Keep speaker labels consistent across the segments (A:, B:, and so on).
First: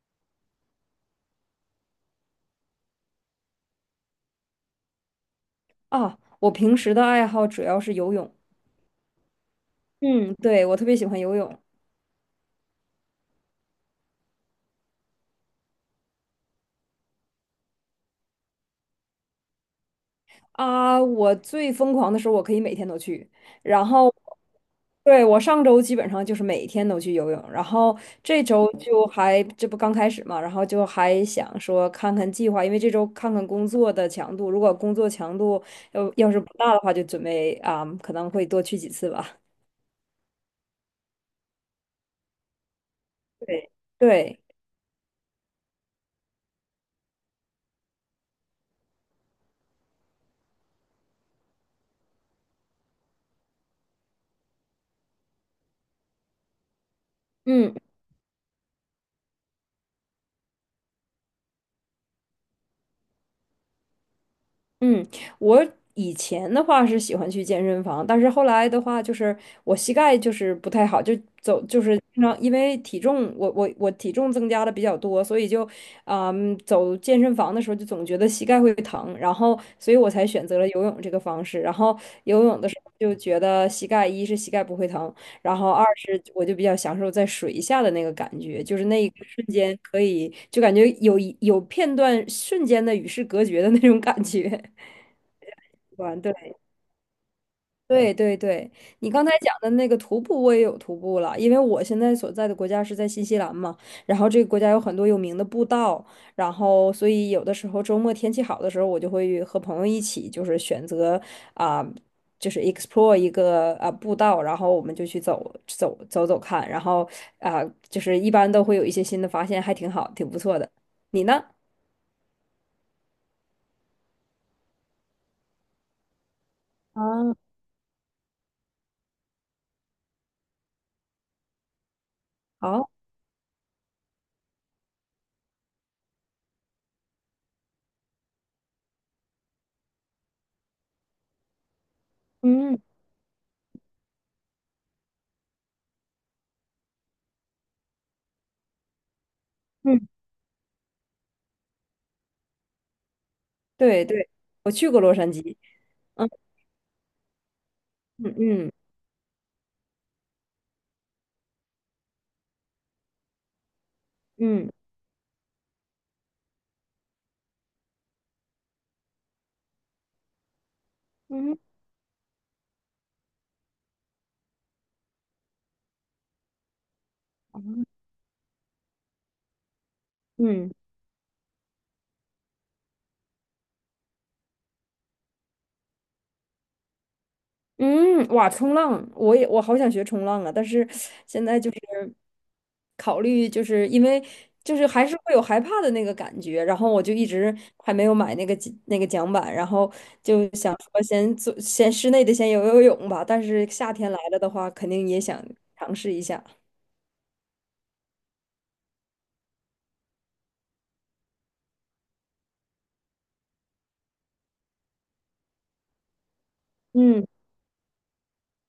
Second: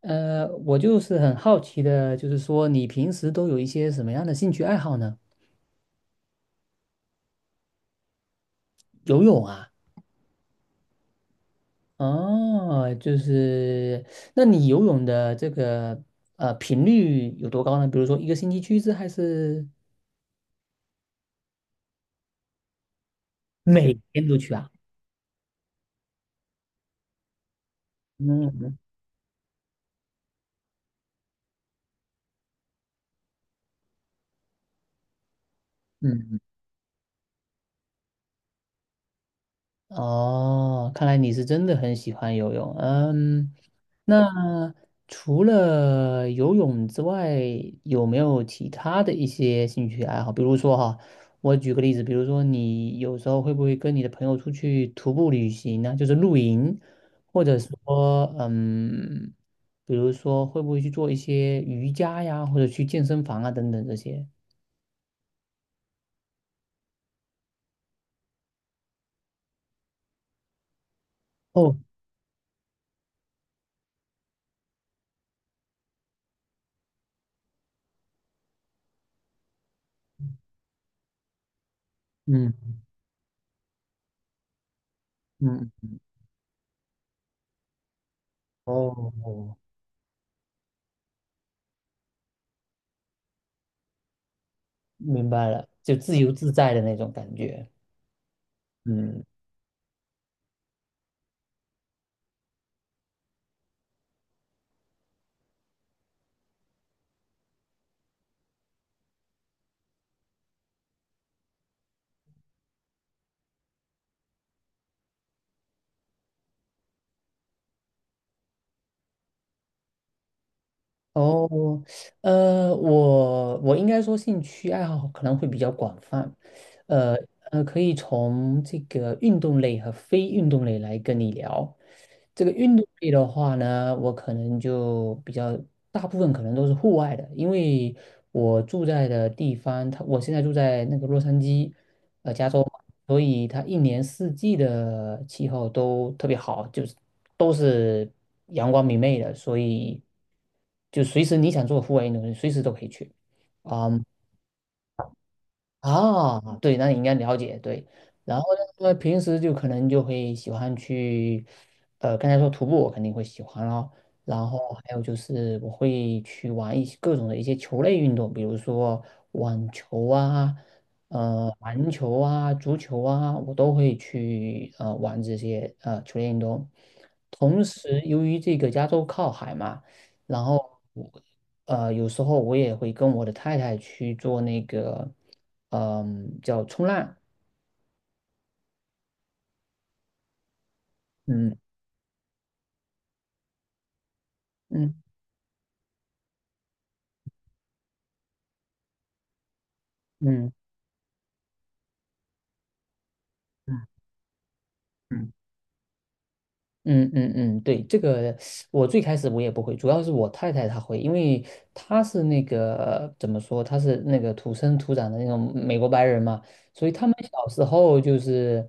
A: 我就是很好奇的，就是说你平时都有一些什么样的兴趣爱好呢？
B: 啊，我平时的爱好主要是游泳。
A: 游泳啊，
B: 嗯，对，我特别喜欢游泳。
A: 哦，就是，那你游泳的这个频率有多高呢？比如说一个星期去一次，还是
B: 啊！我最疯狂的时候，我可以每天都去。然
A: 每
B: 后，
A: 天都去啊？
B: 对，我上周基本上就是每天都去游泳，然后这
A: 嗯
B: 周
A: 嗯
B: 就还，这不刚开始嘛，然后就还想说看看计划，因为这周看看工作的强度，如果工作强度要是
A: 嗯
B: 不大的话，就准备啊，可能会多去几次吧。
A: 嗯哦，看来你是真的很喜欢游泳。嗯，
B: 对对，
A: 那除了游泳之外，有没有其他的一些兴趣爱好？比如说哈，我举个例子，比如说你有时候会不会跟你的朋友出去徒步旅行呢？就是露营，或者
B: 嗯。
A: 说比如说会不会去做一些瑜伽呀，或者去健身房啊等等这些？
B: 嗯，我以前的话是喜欢去健身房，但是后来的话，就是我膝盖就是不太好，就走
A: 哦，
B: 就是经常因为体重，我体重增加的比较多，所以就，嗯，走健身房的时候就总觉得膝盖会疼，然后所以我才选择了游泳这个方式。然后游泳的
A: 嗯
B: 时候就觉得膝盖一是膝盖不会疼，然
A: 嗯，
B: 后二是我就比较享受在水下的那个感觉，就是那一个瞬
A: 哦，
B: 间可以就感觉有一有片段瞬间的与世隔绝的那种感觉。
A: 明白了，就自
B: 玩
A: 由
B: 对，
A: 自在的那种感觉。
B: 对对对，你
A: 嗯
B: 刚才讲的那个徒步，我也有徒步了，因为我现在所在的国家是在新西兰嘛，然后这个国家有很多有名的步道，然后所以有的时候周末天气好的时候，我就会和朋友一起，就是选择啊、就是 explore 一个步道，然后我们就去走走走走看，然后啊、就是一般都会有一些新的发现，还挺好，挺不错的。你呢？
A: 哦，我应该说兴趣爱好可能会比较广泛，呃
B: 啊，
A: 可以从这个运动类和非运动类来跟你聊。这个运动
B: 好，
A: 类的话呢，我可能就比较大部分可能都是户外的，因为我住在的地方，我现在住在那个洛杉矶，加州嘛，
B: 嗯
A: 所以它一年四季的气候都特别好，就是都是阳光明媚的，所以
B: 嗯，
A: 就随时你想做户外运动，随时都可以去。嗯
B: 对对，我去过洛杉矶，嗯
A: 啊，对，那你应该了解，对。
B: 嗯
A: 然后
B: 嗯。
A: 呢，平时就可能就会喜欢去，刚才说徒步我肯定会喜欢咯，然后
B: 嗯
A: 还有就是我会去玩一些各种的一些球类运动，比如说网球啊，
B: 嗯
A: 篮球啊，足球啊，我都会去玩这些球类运动。同时，由于这个加州靠海嘛，然
B: 嗯
A: 后有时候我也会跟我的太太去做那个。嗯，叫冲浪，
B: 嗯，哇，冲浪，我也我好想学冲浪啊，但是现
A: 嗯
B: 在就是考虑，就是因为就是
A: 嗯
B: 还是会有害怕的那个感觉，然后我就一直还没有买那个那个桨板，然后就
A: 嗯
B: 想说先做先室内的先游游泳吧，但是夏
A: 嗯
B: 天来了的话，肯定也
A: 嗯
B: 想尝试一下。
A: 嗯嗯嗯，对，这个我最开始我也不会，主要是我太太她会，因为她是那个怎么说，她是那个土生土长的那种美国白人嘛，所以他们
B: 嗯，
A: 小时候就是。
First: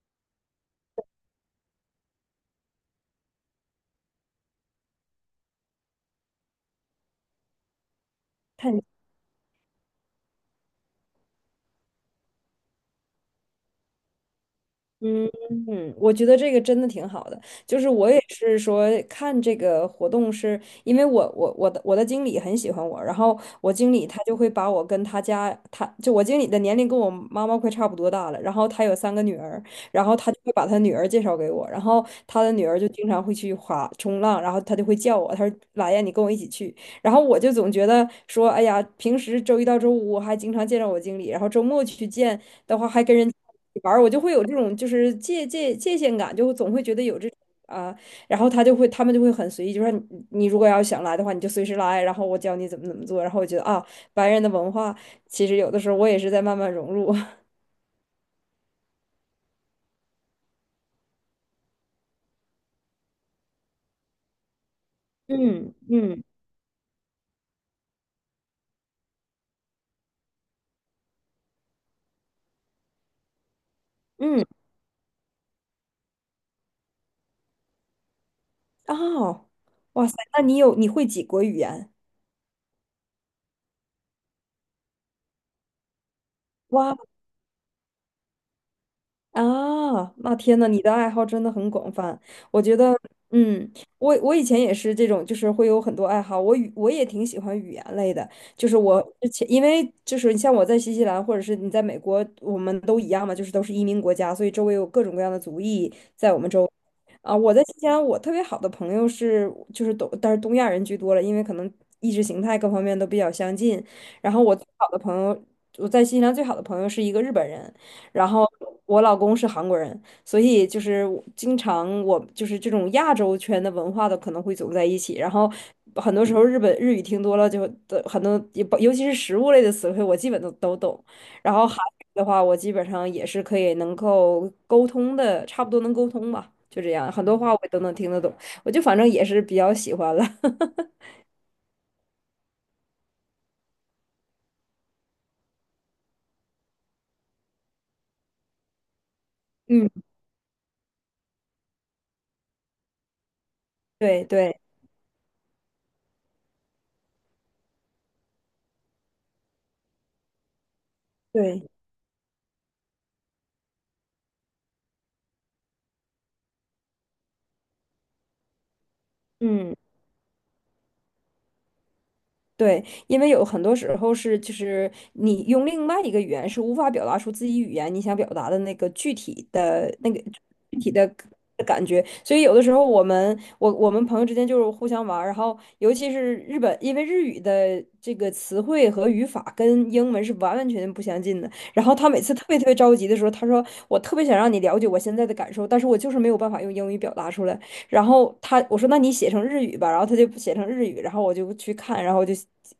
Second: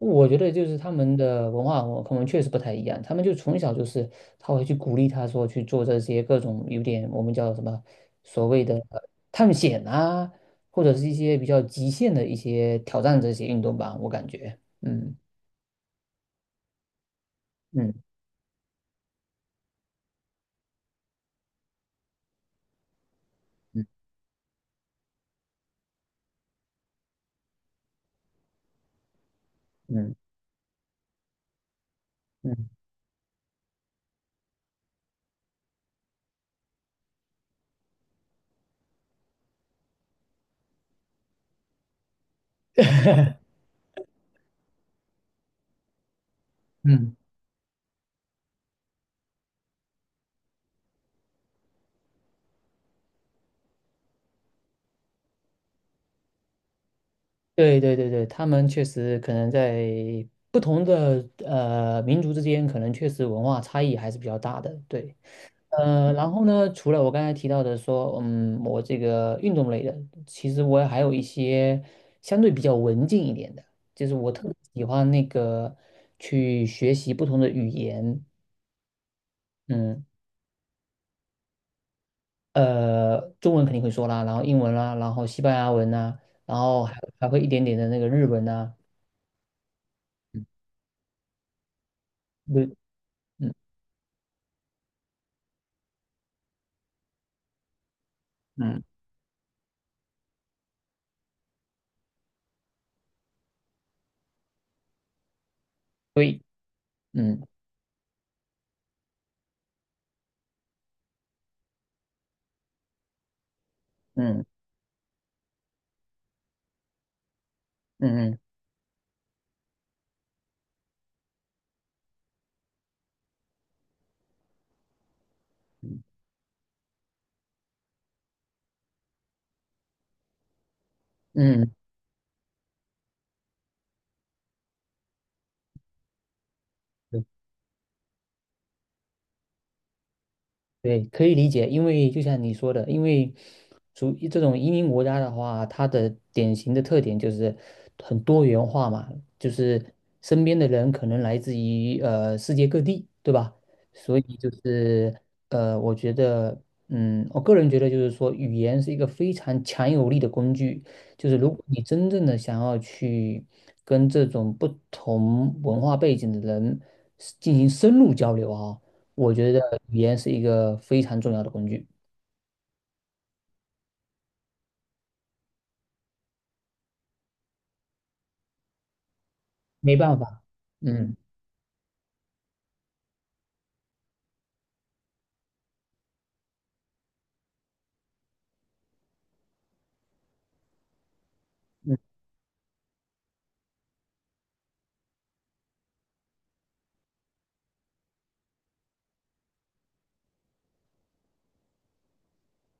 A: 我觉得就是他们的文化，我可能确实不太一样。他们就从小就是他会去鼓励他说去做这些各种有点我们叫什么所谓的探险啊，或者是一些比较极限的一些挑战这些运动吧。我感觉，嗯
B: 嗯嗯，我觉得这个真的挺好的。就是
A: 嗯
B: 我也是说看这个活动是，因为我我的经理很喜欢我，然后我
A: 嗯
B: 经理他就会把我跟他家，他就我经理的年龄跟我妈妈快差不多大了，然后他有三个女儿，然
A: 嗯
B: 后他就会把他女儿介绍给我，然后他的女
A: 嗯
B: 儿就经常会去滑冲浪，然后他就会叫我，他说来呀，你跟我一起去。然后我就总觉得说，哎呀，平时周一到周五我还经常见着我经理，然后周末去见。的话还跟人 玩儿，我就会有这种就是界限感，就总会觉得
A: 嗯，
B: 有这种啊，然后他们就会很随意，就说你如果要想来的话，你就随时来，然后我教你怎么怎么做，然后我觉得啊，白人的文化其实有的时候我也是在慢慢融入，
A: 对对对对，他们确实可能在不同的民族之间，可能确实文化差异还是比较大的。对。
B: 嗯嗯
A: 然后呢，除了我刚才提到的说，我这个运动类的，其实我还有一些相对比较文静一点的，就是我特
B: 嗯，
A: 别喜欢那个去学习不同的语言，
B: 哦，
A: 嗯，
B: 哇塞，那你有你会几国语言？
A: 中文肯定会说啦，然后英文啦，然后西班牙文呐，然后还
B: 哇
A: 还会一点点的那个日文呐，
B: 啊，那
A: 嗯
B: 天呐，你的爱好真的很广泛。我
A: 对，
B: 觉得，
A: 嗯
B: 嗯，我以前也是这种，就是会有很多爱好。我也挺喜欢语言类的，就是
A: 嗯，
B: 我之前因为就是你像我在新西兰或者是你在美国，我们都一样嘛，就是都是移民国家，所以周围有各种各样的族裔在我
A: 对，
B: 们周围。啊，
A: 嗯
B: 我在新西兰，我特别好的朋友是就是东，但是东亚人居多了，因为可能意识形态各方面都比较相近。然后
A: 嗯
B: 我最好的朋友，我在新西兰最好的朋友是一个日本人。然
A: 嗯
B: 后我老公是韩国人，所以就是我经常我就是这种亚洲圈的文化的可能会走在一起，然后很多时候日本日语听多了就的很多，也不尤其是食物类的词汇，我基本都懂。然
A: 嗯
B: 后
A: 嗯，
B: 韩语的话，我基本上也是可以能够沟通的，差不多能沟通吧，就这样，
A: 对
B: 很多话我都能听得懂，我就反正也是比较喜欢了。
A: 对，可以理解，因为就像你说的，因为属于这种移民国家的话，它的典型的特点就是很多元化嘛，就
B: 嗯，
A: 是身边的人可能来自于世界各地，对吧？所以
B: 对
A: 就
B: 对
A: 是我觉得，我个人觉得就是说，语言是一个非常强有力的工具，就是如果
B: 对，
A: 你真正的想要去跟这种不同文化背景的人进行深入交流啊。我觉得
B: 嗯。
A: 语言是一个非常重要的工具，
B: 对，因为有很多时候是，就是你用另外一个语言是无法表达出自己语言你想表达的那个具体的
A: 没
B: 那
A: 办
B: 个
A: 法，
B: 具体的
A: 嗯
B: 感觉，所以有的时候我我们朋友之间就是互相玩儿，然后尤其是日本，因为日语的这个词汇和语法跟英文是完完全全不相近的，然后
A: 嗯
B: 他每次特别特别着急的时候，他说我特别想让你了解我现在的感受，但是我就是没有办法用英语表达出来。然后他我说那你写成日语吧，然后他就写成日语，然后我就去看，然后就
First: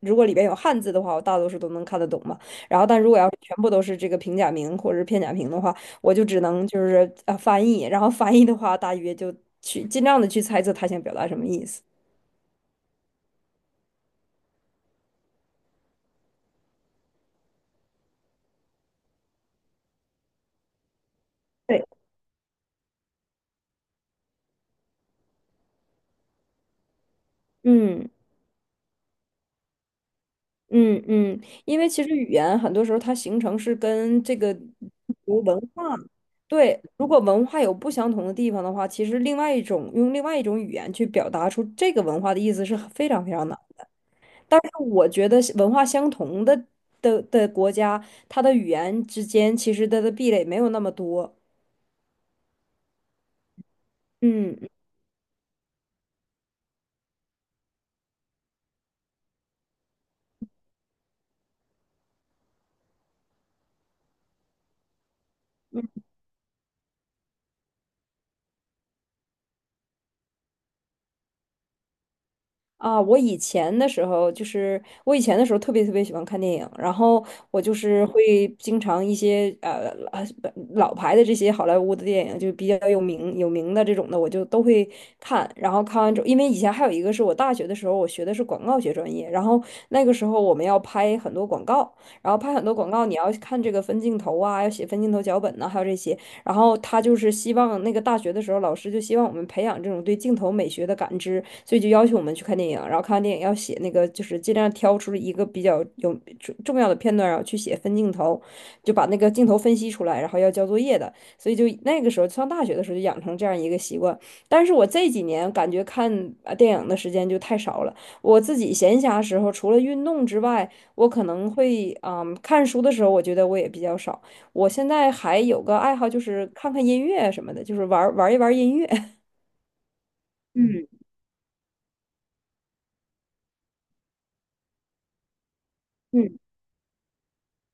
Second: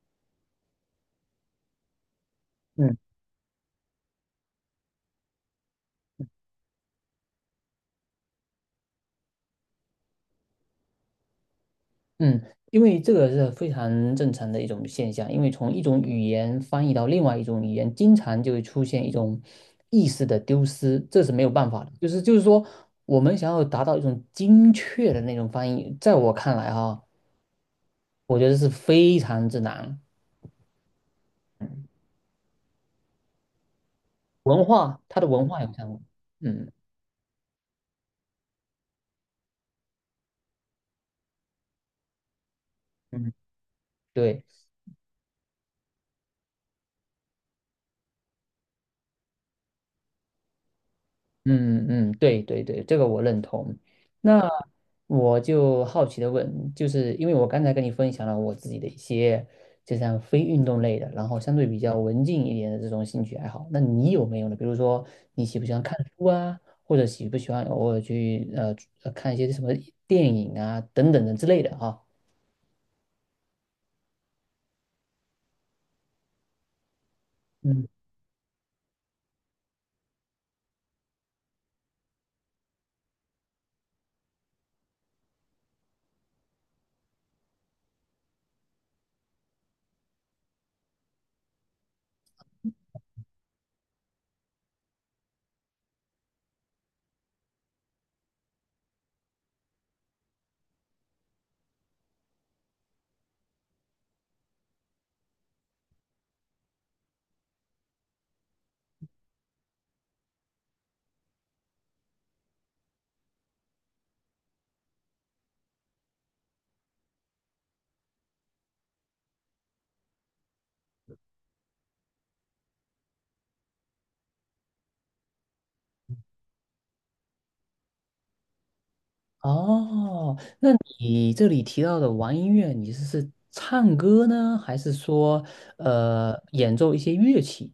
B: 如果里边有汉字的话，我大多数都能看得懂嘛。然后
A: 嗯
B: 但如果要是全部都是这个平假名或者是片假名的话，我就只能就是翻译，然后翻译的话大约就去尽量的去猜测他想表达什么意思。
A: 嗯，因为这个是非常正常的一种现象，因为从一种语言翻译到另外一种语言，经常就会出现一种意识的丢失，这是没有办法
B: 对，
A: 的。就是说，我们想要达到一种精确的那种翻译，在我看来哈，
B: 嗯。
A: 我觉得是非常之难。
B: 嗯嗯，因为其实语言很多时候它形成是跟这个
A: 文化，它的
B: 由
A: 文
B: 文
A: 化有
B: 化，
A: 相关，嗯
B: 对，如果文化有不相同的地方的话，其实另外一种用另外一种语言去表达出这个文化的意思是很非常非
A: 嗯，
B: 常难。
A: 对。
B: 但是我觉得是文化相同的国家，它的语言之间其实它的壁垒没有那么多。
A: 嗯嗯，对对对，这个我认同。那
B: 嗯。
A: 我就好奇的问，就是因为我刚才跟你分享了我自己的一些，就像非运动类的，然后相对比较文静一点的这种兴趣爱好，那你有没有呢？比如说你喜不喜欢看书啊，或者喜不喜欢偶尔去看一些什么电影啊等等的之类的哈？
B: 啊，我以前的时候就是我以前的时候特别特别喜欢看电影，然后我就
A: 嗯，
B: 是会经常一些老牌的这些好莱坞的电影，就比较有名的这种的，我就都会看。然后看完之后，因为以前还有一个是我大学的时候，我学的是广告学专业，然后那个时候我们要拍很多广告，然后拍很多广告，你要看这个分镜头啊，要写分镜头脚本呐、还有这些。然后他就是希望那个大学的时候，老师就希望我们培养这种对镜头美学的感知，所以就要求我们去看电影，然后看完电影要写那个，就是尽量挑出一个比较重要的片段，然后去写分镜头，就把那个镜头分析出来，然后要交作业的。所以就那个时候上大学的时候就养成这样一个习惯。但是我这几年感觉看电影的时间就太少了，我自己闲暇时候除了运动之外，我可能会看书的时候，我觉得我也比较少。我现在还有个爱好，就是看看音乐什么的，就是玩音乐。
A: 哦，那
B: 嗯
A: 你这里提到的玩音乐，你是唱歌呢，还是说
B: 嗯。
A: 演奏一些乐器？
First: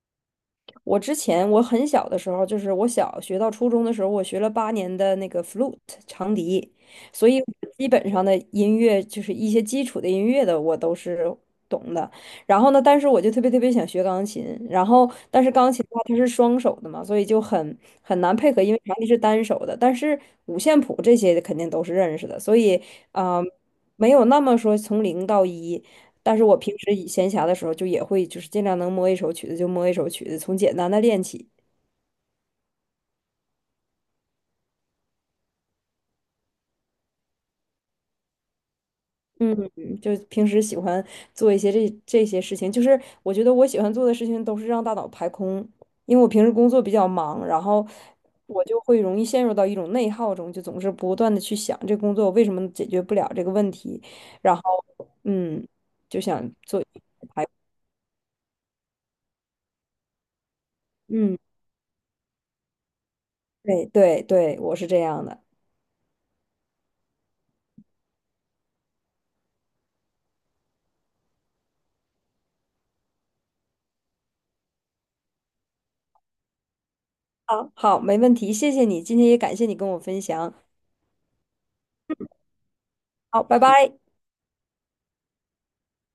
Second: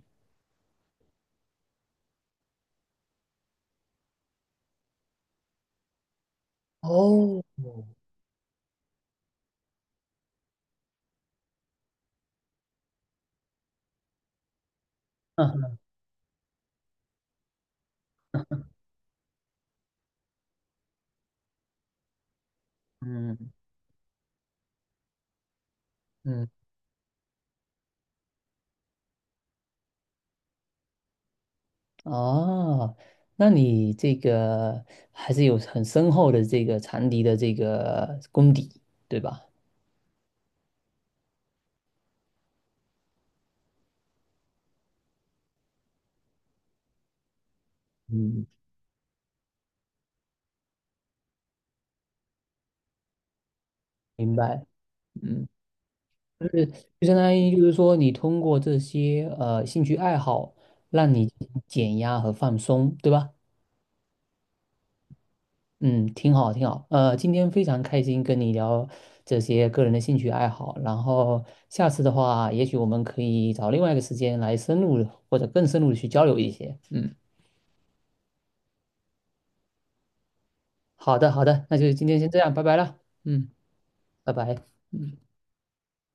B: 我之前我很小的时候，就是我小学到初中的时候，我学了8年的那个 flute 长笛，所以
A: 哦，
B: 我基本上的音乐就是一些基础的音乐的我都是懂的。然后呢，但是我就特别特别想学钢琴，然后 但是钢
A: 嗯
B: 琴的话它是双手的嘛，所以就很难配合，因为长笛是单手的，但是五线谱这些肯定都是认识的，所以啊、呃
A: 嗯
B: 没有那么说从零到一，但是
A: 嗯，
B: 我平时以闲暇的时候，就也会就是尽量能摸一首曲子就摸一首曲子，从简单的练起。
A: 哦，那你这个还是有很深厚的这个长笛的这个功底，对吧？
B: 嗯，就平时喜欢做一些这些事情，就是我觉得我喜欢做的事情都是让大脑排空，因为我平时工作比较忙，然后
A: 嗯，
B: 我就会容易陷入到一种内耗中，就总是不断的去想这工作为什么解决不了这个问题，
A: 明
B: 然后
A: 白。嗯，
B: 嗯，就
A: 就
B: 想
A: 是
B: 做，
A: 就相当于就是说，你通过这些兴趣爱好，让你
B: 嗯，
A: 减压和放松，对吧？
B: 对对对，我是这样的。
A: 嗯，挺好，挺好。今天非常开心跟你聊这些个人的兴趣爱好，然后下次的话，也许我们可以找另外一个时间来深入地或者更深入的去交流一些。嗯，
B: 好，好，没问题，谢谢你，今天也感谢你跟我分享，
A: 好的，好的，那就今天先这样，拜拜了。
B: 好，
A: 嗯，
B: 拜拜。
A: 拜拜。嗯。